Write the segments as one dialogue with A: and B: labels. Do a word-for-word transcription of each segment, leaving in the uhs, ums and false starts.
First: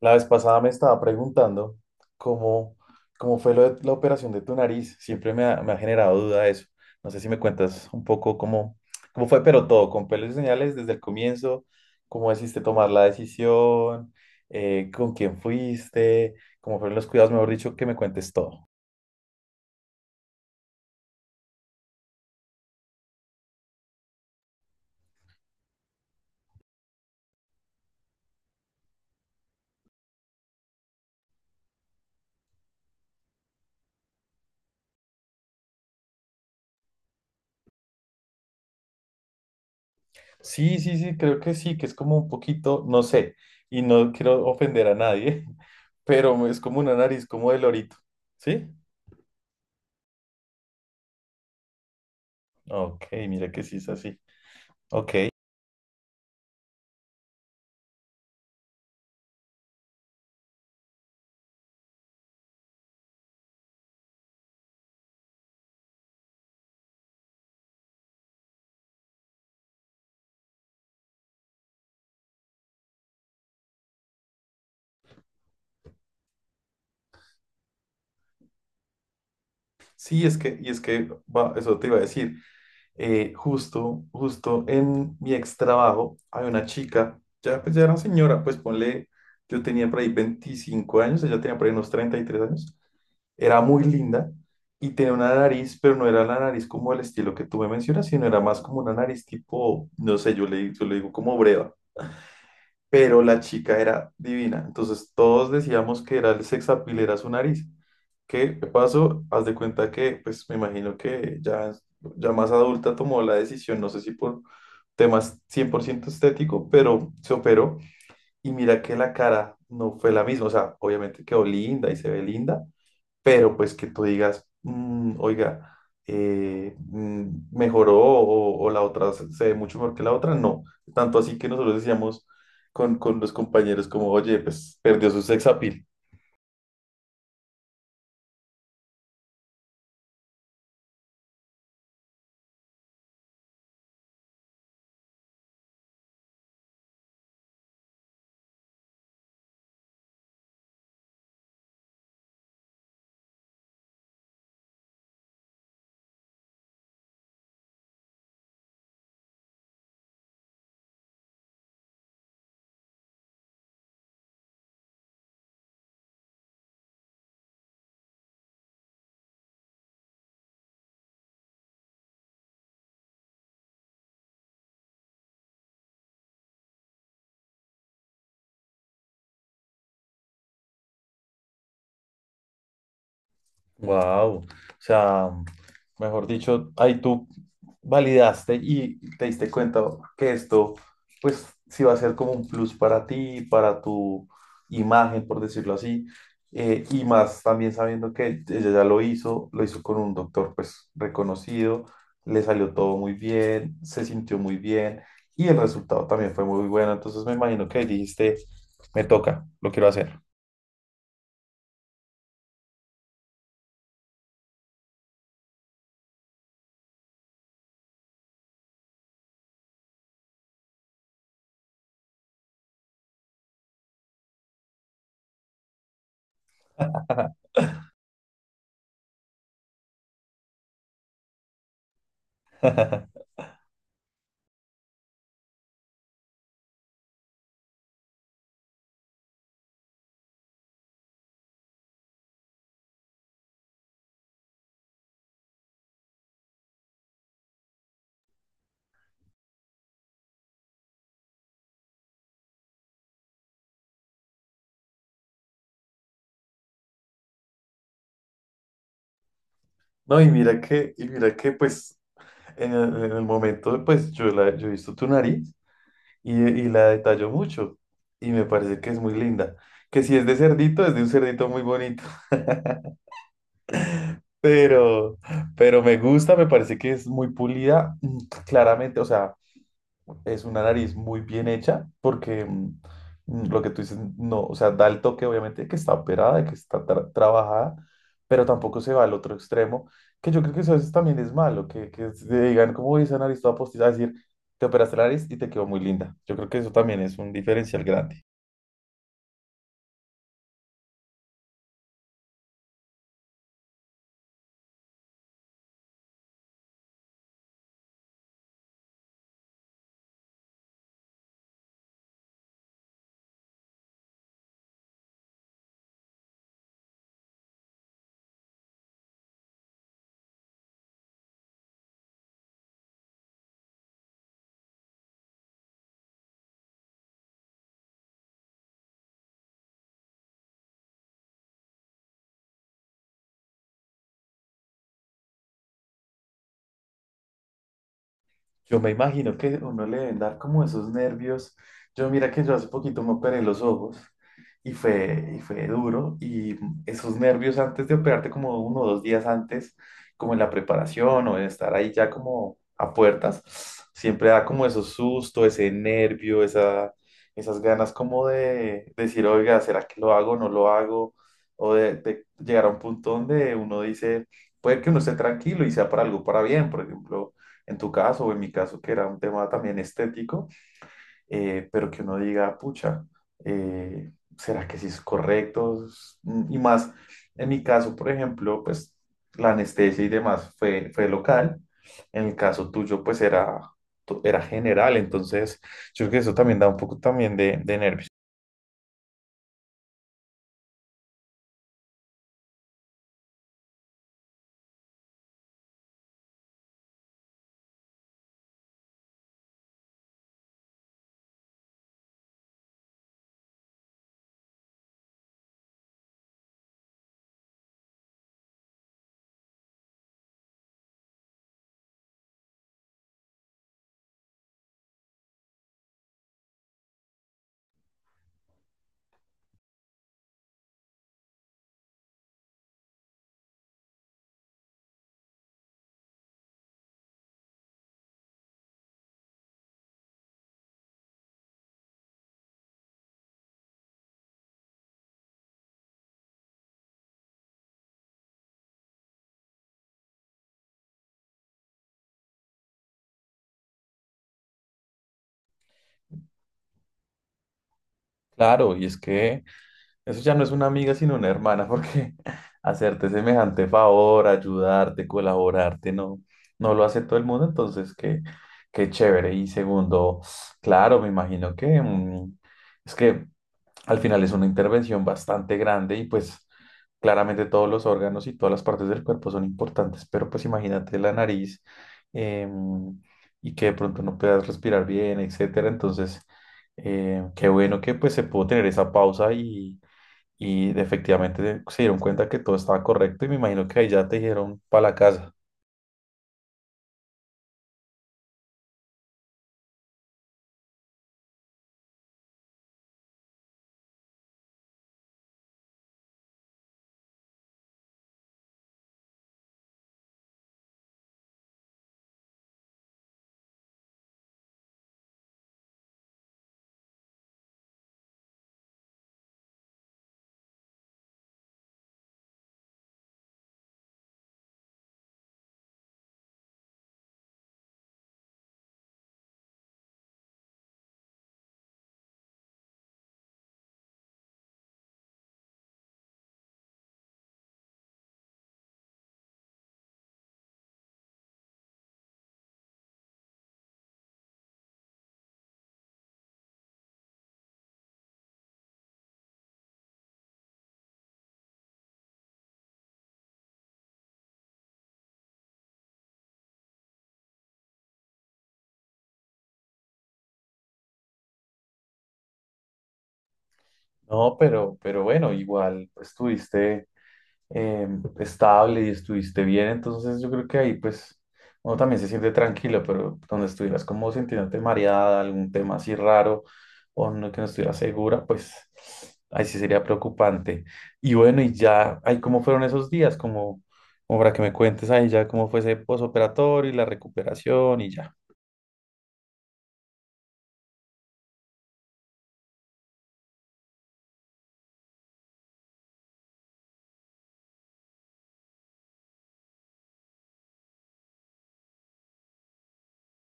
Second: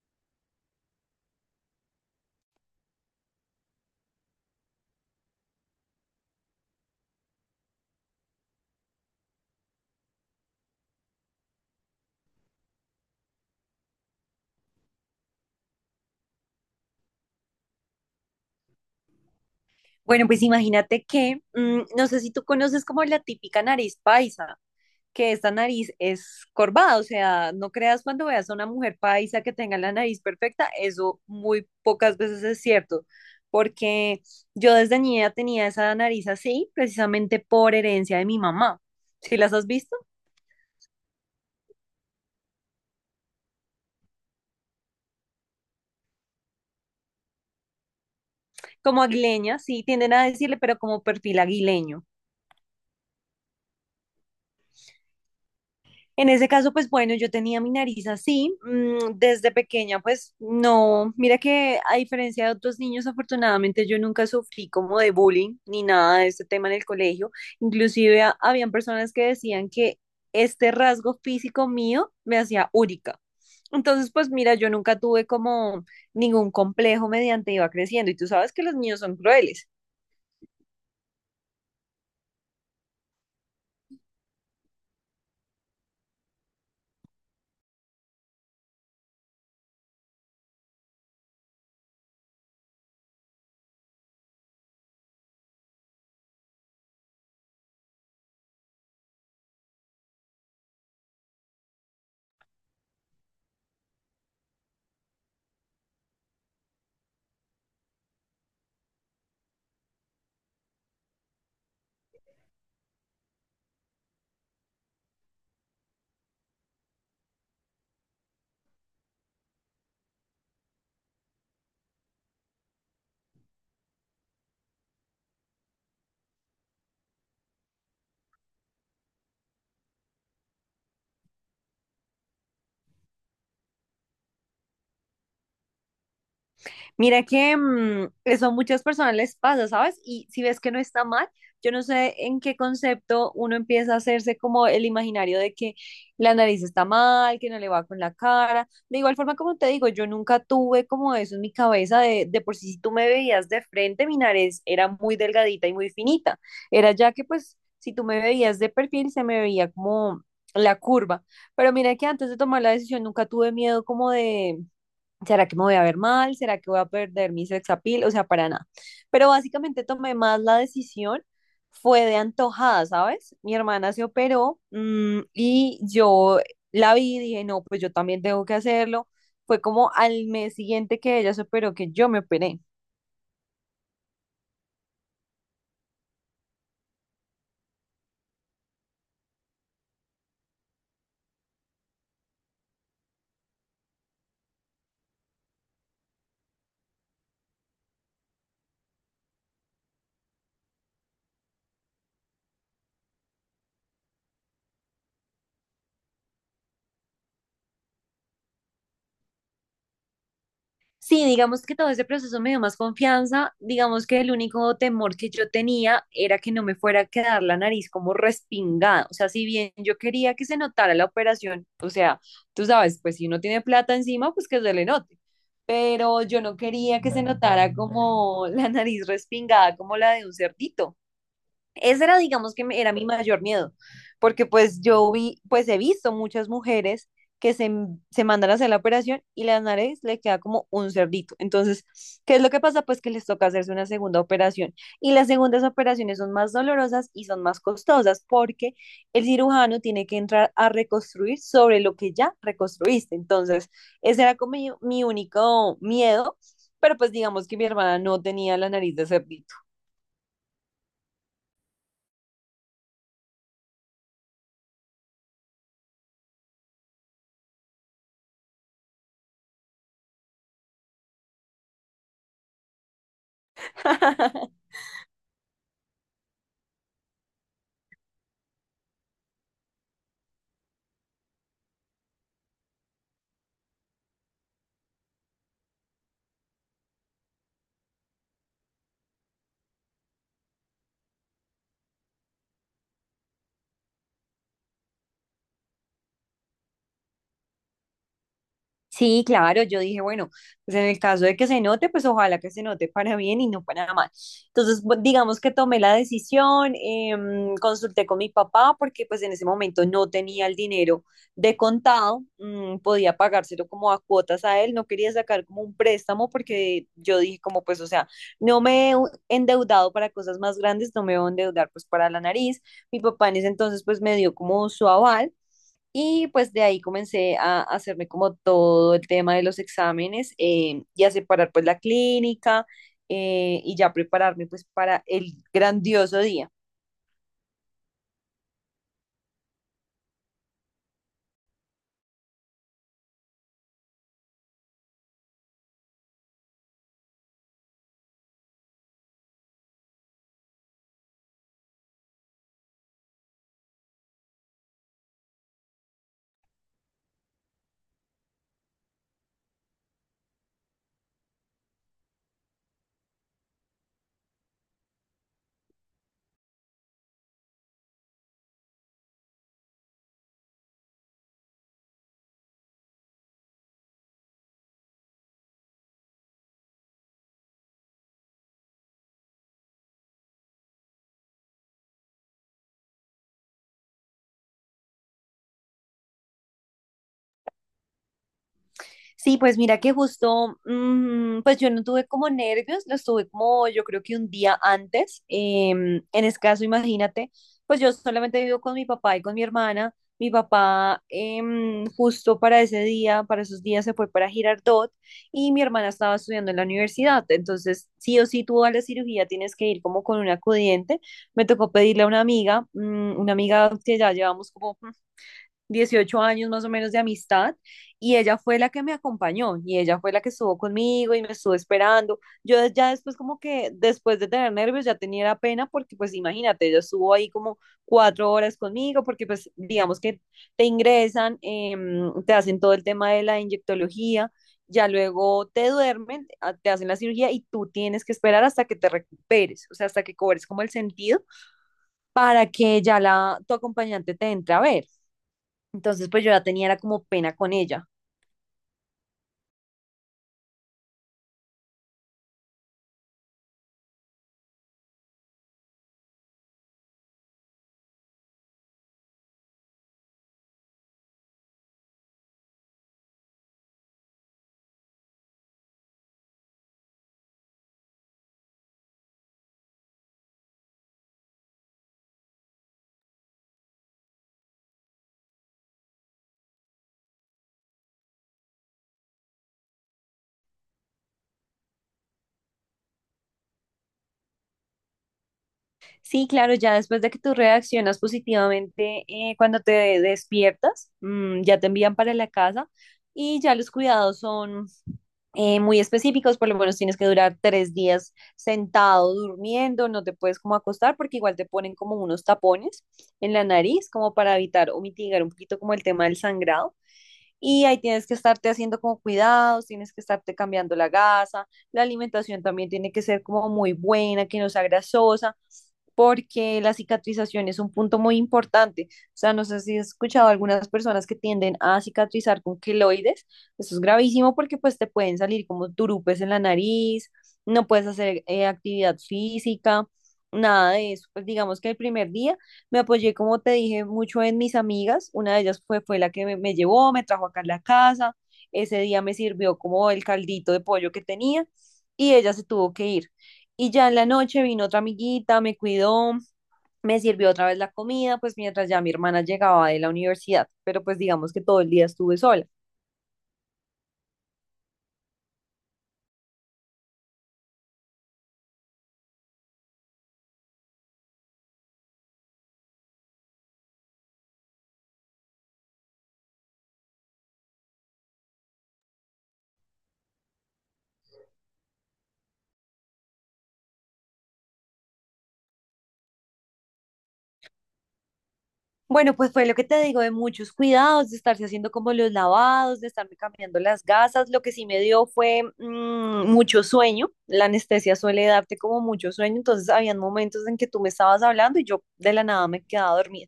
A: La vez pasada me estaba preguntando cómo, cómo fue lo de la operación de tu nariz. Siempre me ha, me ha generado duda eso. No sé si me cuentas un poco cómo, cómo fue, pero todo, con pelos y señales desde el comienzo, cómo decidiste tomar la decisión, eh, con quién fuiste, cómo fueron los cuidados, mejor dicho, que me cuentes todo.
B: Bueno, pues imagínate que, mm, no sé si tú conoces como la típica nariz paisa, que esta nariz es corvada, o sea, no creas cuando veas a una mujer paisa que tenga la nariz perfecta, eso muy pocas veces es cierto, porque yo desde niña tenía esa nariz así, precisamente por herencia de mi mamá. ¿Sí las has visto?
A: Sí, sí, sí, creo que sí, que es como un poquito, no sé, y no quiero ofender a nadie, pero es como una nariz como de lorito, ¿sí?
B: Como aguileña, sí, tienden a decirle, pero como perfil aguileño.
A: Ok, mira que sí es así. Ok.
B: En ese caso, pues bueno, yo tenía mi nariz así, mm, desde pequeña, pues no, mira que a diferencia de otros niños, afortunadamente yo nunca sufrí como de bullying ni nada de este tema en el colegio. Inclusive ha- habían personas que decían que este rasgo físico mío me hacía úrica. Entonces, pues mira, yo nunca tuve como ningún complejo mediante iba creciendo y tú sabes que los niños son crueles.
A: Sí, es que, y es que, va, eso te iba a decir, eh, justo, justo en mi ex trabajo, hay una chica, ya, pues ya era señora, pues ponle, yo tenía por ahí veinticinco años, ella tenía por ahí unos treinta y tres años, era muy linda y tenía una nariz, pero no era la nariz como el estilo que tú me mencionas, sino era más como una nariz tipo, no sé, yo le, yo le digo como breva, pero la chica era divina. Entonces todos decíamos que era el sex appeal, era su nariz. ¿Qué pasó? Haz de cuenta que, pues me imagino que ya, ya más adulta tomó la decisión, no sé si por temas cien por ciento estético, pero se operó y mira que la cara no fue la misma. O sea, obviamente quedó linda y se ve linda, pero pues que tú digas, "Mm, oiga, eh, mm, mejoró o, o la otra se se ve mucho mejor que la otra, no. Tanto así que nosotros decíamos con, con los compañeros como, oye, pues perdió su sex appeal.
B: Mira que mm, eso a muchas personas les pasa, ¿sabes? Y si ves que no está mal, yo no sé en qué concepto uno empieza a hacerse como el imaginario de que la nariz está mal, que no le va con la cara. De igual forma, como te digo, yo nunca tuve como eso en mi cabeza de, de por sí, si tú me veías de frente, mi nariz era muy delgadita y muy finita. Era ya que pues si tú me veías de perfil, se me veía como la curva. Pero mira que antes de tomar la decisión nunca tuve miedo como de ¿será que me voy a ver mal? ¿Será que voy a perder mi sex appeal? O sea, para nada. Pero básicamente tomé más la decisión, fue de antojada, ¿sabes? Mi hermana se operó, mm, y yo la vi y dije, no, pues yo también tengo que hacerlo. Fue como al mes siguiente que ella se operó que yo me operé.
A: Wow, o sea, mejor dicho, ahí tú validaste y te diste cuenta que esto, pues, sí va a ser como un plus para ti, para tu imagen, por decirlo así, eh, y más también sabiendo que ella ya lo hizo, lo hizo con un doctor, pues, reconocido, le salió todo muy bien, se sintió muy bien y el resultado también fue muy bueno, entonces me imagino que dijiste, me toca, lo quiero hacer.
B: Sí, digamos que todo ese proceso me dio más confianza. Digamos que el único temor que yo tenía era que no me fuera a quedar la nariz como respingada. O sea, si bien yo quería que se notara la operación, o sea, tú sabes, pues si uno tiene plata encima, pues que se le note. Pero yo no quería que se notara como la nariz respingada, como la de un cerdito. Ese era, digamos, que me- era mi mayor miedo, porque pues yo vi, pues he visto muchas mujeres que se, m- se mandan a hacer la operación y la nariz le queda como un cerdito. Entonces, ¿qué es lo que pasa? Pues que les toca hacerse una segunda operación. Y las segundas operaciones son más dolorosas y son más costosas porque el cirujano tiene que entrar a reconstruir sobre lo que ya reconstruiste. Entonces, ese era como mi, mi único miedo, pero pues digamos que mi hermana no tenía la nariz de cerdito.
A: No, y mira que, y mira que, pues, En el, en el momento, pues yo, la, yo he visto tu nariz y, y la detallo mucho y me parece que es muy linda. Que si es de cerdito, es de un cerdito muy bonito, pero, pero me gusta, me parece que es muy pulida, mm, claramente, o sea, es una nariz muy bien hecha porque mm, mm, lo que tú dices, no, o sea, da el toque obviamente de que está operada, de que está tra- trabajada, pero tampoco se va al otro extremo, que yo creo que eso a veces también es malo, que, que se digan, como "Uy, esa nariz toda postiza, es decir, te operaste la nariz y te quedó muy linda. Yo creo que eso también es un diferencial grande.
B: Sí, claro, yo dije, bueno, pues en el caso de que se note, pues ojalá que se note para bien y no para mal. Entonces, bu- digamos que tomé la decisión, em, consulté con mi papá porque pues en ese momento no tenía el dinero de contado, mm, podía pagárselo como a cuotas a él, no quería sacar como un préstamo porque yo dije como pues, o sea, no me he endeudado para cosas más grandes, no me voy a endeudar pues para la nariz. Mi papá en ese entonces pues me dio como su aval. Y pues de ahí comencé a hacerme como todo el tema de los exámenes, eh, y a separar pues la clínica, eh, y ya prepararme pues para el grandioso día.
A: Yo me imagino que a uno le deben dar como esos nervios. Yo mira que yo hace poquito me operé los ojos y fue, y fue duro y esos nervios antes de operarte como uno o dos días antes, como en la preparación o en estar ahí ya como a puertas, siempre da como esos susto, ese nervio, esa, esas ganas como de decir, oiga, ¿será que lo hago o no lo hago? O de, de llegar a un punto donde uno dice, puede que uno esté tranquilo y sea para algo para bien, por ejemplo en tu caso o en mi caso, que era un tema también estético, eh, pero que uno diga, pucha, eh, ¿será que sí es correcto? Mm, y más, en mi caso, por ejemplo, pues la anestesia y demás fue, fue local, en el caso tuyo, pues era, tu- era general, entonces yo creo que eso también da un poco también de, de nervios.
B: Sí, pues mira que justo, mm, pues yo no tuve como nervios, los tuve como yo creo que un día antes. Em, en ese caso, imagínate, pues yo solamente vivo con mi papá y con mi hermana. Mi papá, em, justo para ese día, para esos días se fue para Girardot y mi hermana estaba estudiando en la universidad. Entonces, sí o sí, tú a la cirugía tienes que ir como con un acudiente. Me tocó pedirle a una amiga, mm, una amiga que ya llevamos como dieciocho años más o menos de amistad y ella fue la que me acompañó y ella fue la que estuvo conmigo y me estuvo esperando. Yo de- ya después como que después de tener nervios ya tenía la pena porque pues imagínate, ella estuvo ahí como cuatro horas conmigo porque pues digamos que te ingresan, em, te hacen todo el tema de la inyectología. Ya luego te duermen, a- te hacen la cirugía y tú tienes que esperar hasta que te recuperes, o sea, hasta que cobres como el sentido para que ya la, tu acompañante te entre a ver. Entonces, pues yo ya tenía era como pena con ella.
A: Claro, y es que... Eso ya no es una amiga, sino una hermana, porque hacerte semejante favor, ayudarte, colaborarte, no, no lo hace todo el mundo, entonces qué, qué chévere. Y segundo, claro, me imagino que mm, es que al final es una intervención bastante grande y pues claramente todos los órganos y todas las partes del cuerpo son importantes, pero pues imagínate la nariz em, y que de pronto no puedas respirar bien, etcétera. Entonces, eh, qué bueno que pues se pudo tener esa pausa y y efectivamente se dieron cuenta que todo estaba correcto y me imagino que ahí ya te dijeron para la casa.
B: Sí, claro, ya después de que tú reaccionas positivamente, eh, cuando te despiertas, mm, ya te envían para la casa y ya los cuidados son eh, muy específicos, por lo menos tienes que durar tres días sentado durmiendo, no te puedes como acostar porque igual te ponen como unos tapones en la nariz como para evitar o mitigar un poquito como el tema del sangrado. Y ahí tienes que estarte haciendo como cuidados, tienes que estarte cambiando la gasa, la alimentación también tiene que ser como muy buena, que no sea grasosa, porque la cicatrización es un punto muy importante. O sea, no sé si has escuchado algunas personas que tienden a cicatrizar con queloides, eso es gravísimo porque pues te pueden salir como turupes en la nariz, no puedes hacer eh, actividad física, nada de eso. Pues digamos que el primer día me apoyé, como te dije, mucho en mis amigas. Una de ellas fue, fue la que me, me llevó, me trajo acá a la casa. Ese día me sirvió como el caldito de pollo que tenía y ella se tuvo que ir. Y ya en la noche vino otra amiguita, me cuidó, me sirvió otra vez la comida, pues mientras ya mi hermana llegaba de la universidad. Pero pues digamos que todo el día estuve sola.
A: No, pero, pero bueno, igual pues, estuviste eh, estable y estuviste bien, entonces yo creo que ahí pues uno también se siente tranquilo, pero donde estuvieras como sintiéndote mareada, algún tema así raro o no, que no estuvieras segura, pues ahí sí sería preocupante. Y bueno, y ya, ahí cómo fueron esos días, como, como para que me cuentes ahí ya cómo fue ese posoperatorio y la recuperación y ya.
B: Bueno, pues fue lo que te digo de muchos cuidados, de estarse haciendo como los lavados, de estarme cambiando las gasas. Lo que sí me dio fue, mm, mucho sueño. La anestesia suele darte como mucho sueño, entonces habían momentos en que tú me estabas hablando y yo de la nada me quedaba dormida.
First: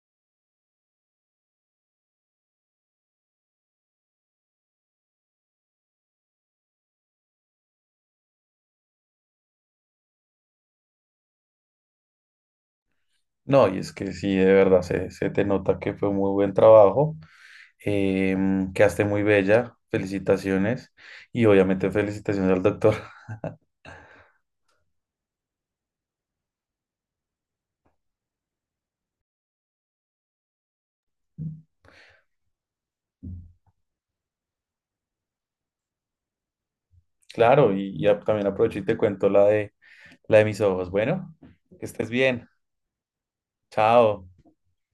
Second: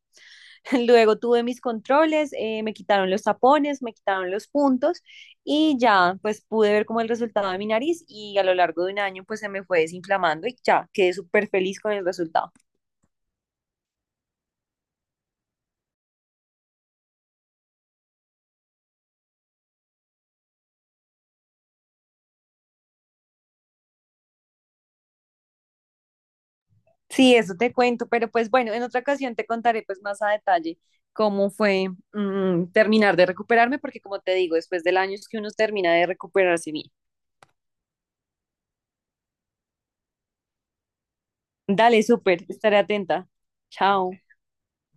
B: Luego tuve mis controles, eh, me quitaron los tapones, me quitaron los puntos y ya pues pude ver como el resultado de mi nariz y a lo largo de un año pues se me fue desinflamando y ya quedé súper feliz con el resultado.
A: No, y es que sí, de verdad, se, se te nota que fue muy buen trabajo, em, quedaste muy bella, felicitaciones y obviamente felicitaciones al doctor.
B: Sí, eso te cuento, pero pues bueno, en otra ocasión te contaré pues más a detalle cómo fue, mm, terminar de recuperarme, porque como te digo, después del año es que uno termina de recuperarse bien.
A: Claro, y ya también aprovecho y te cuento la de, la de mis ojos. Bueno, que
B: Dale,
A: estés
B: súper,
A: bien,
B: estaré atenta. Chao.
A: chao.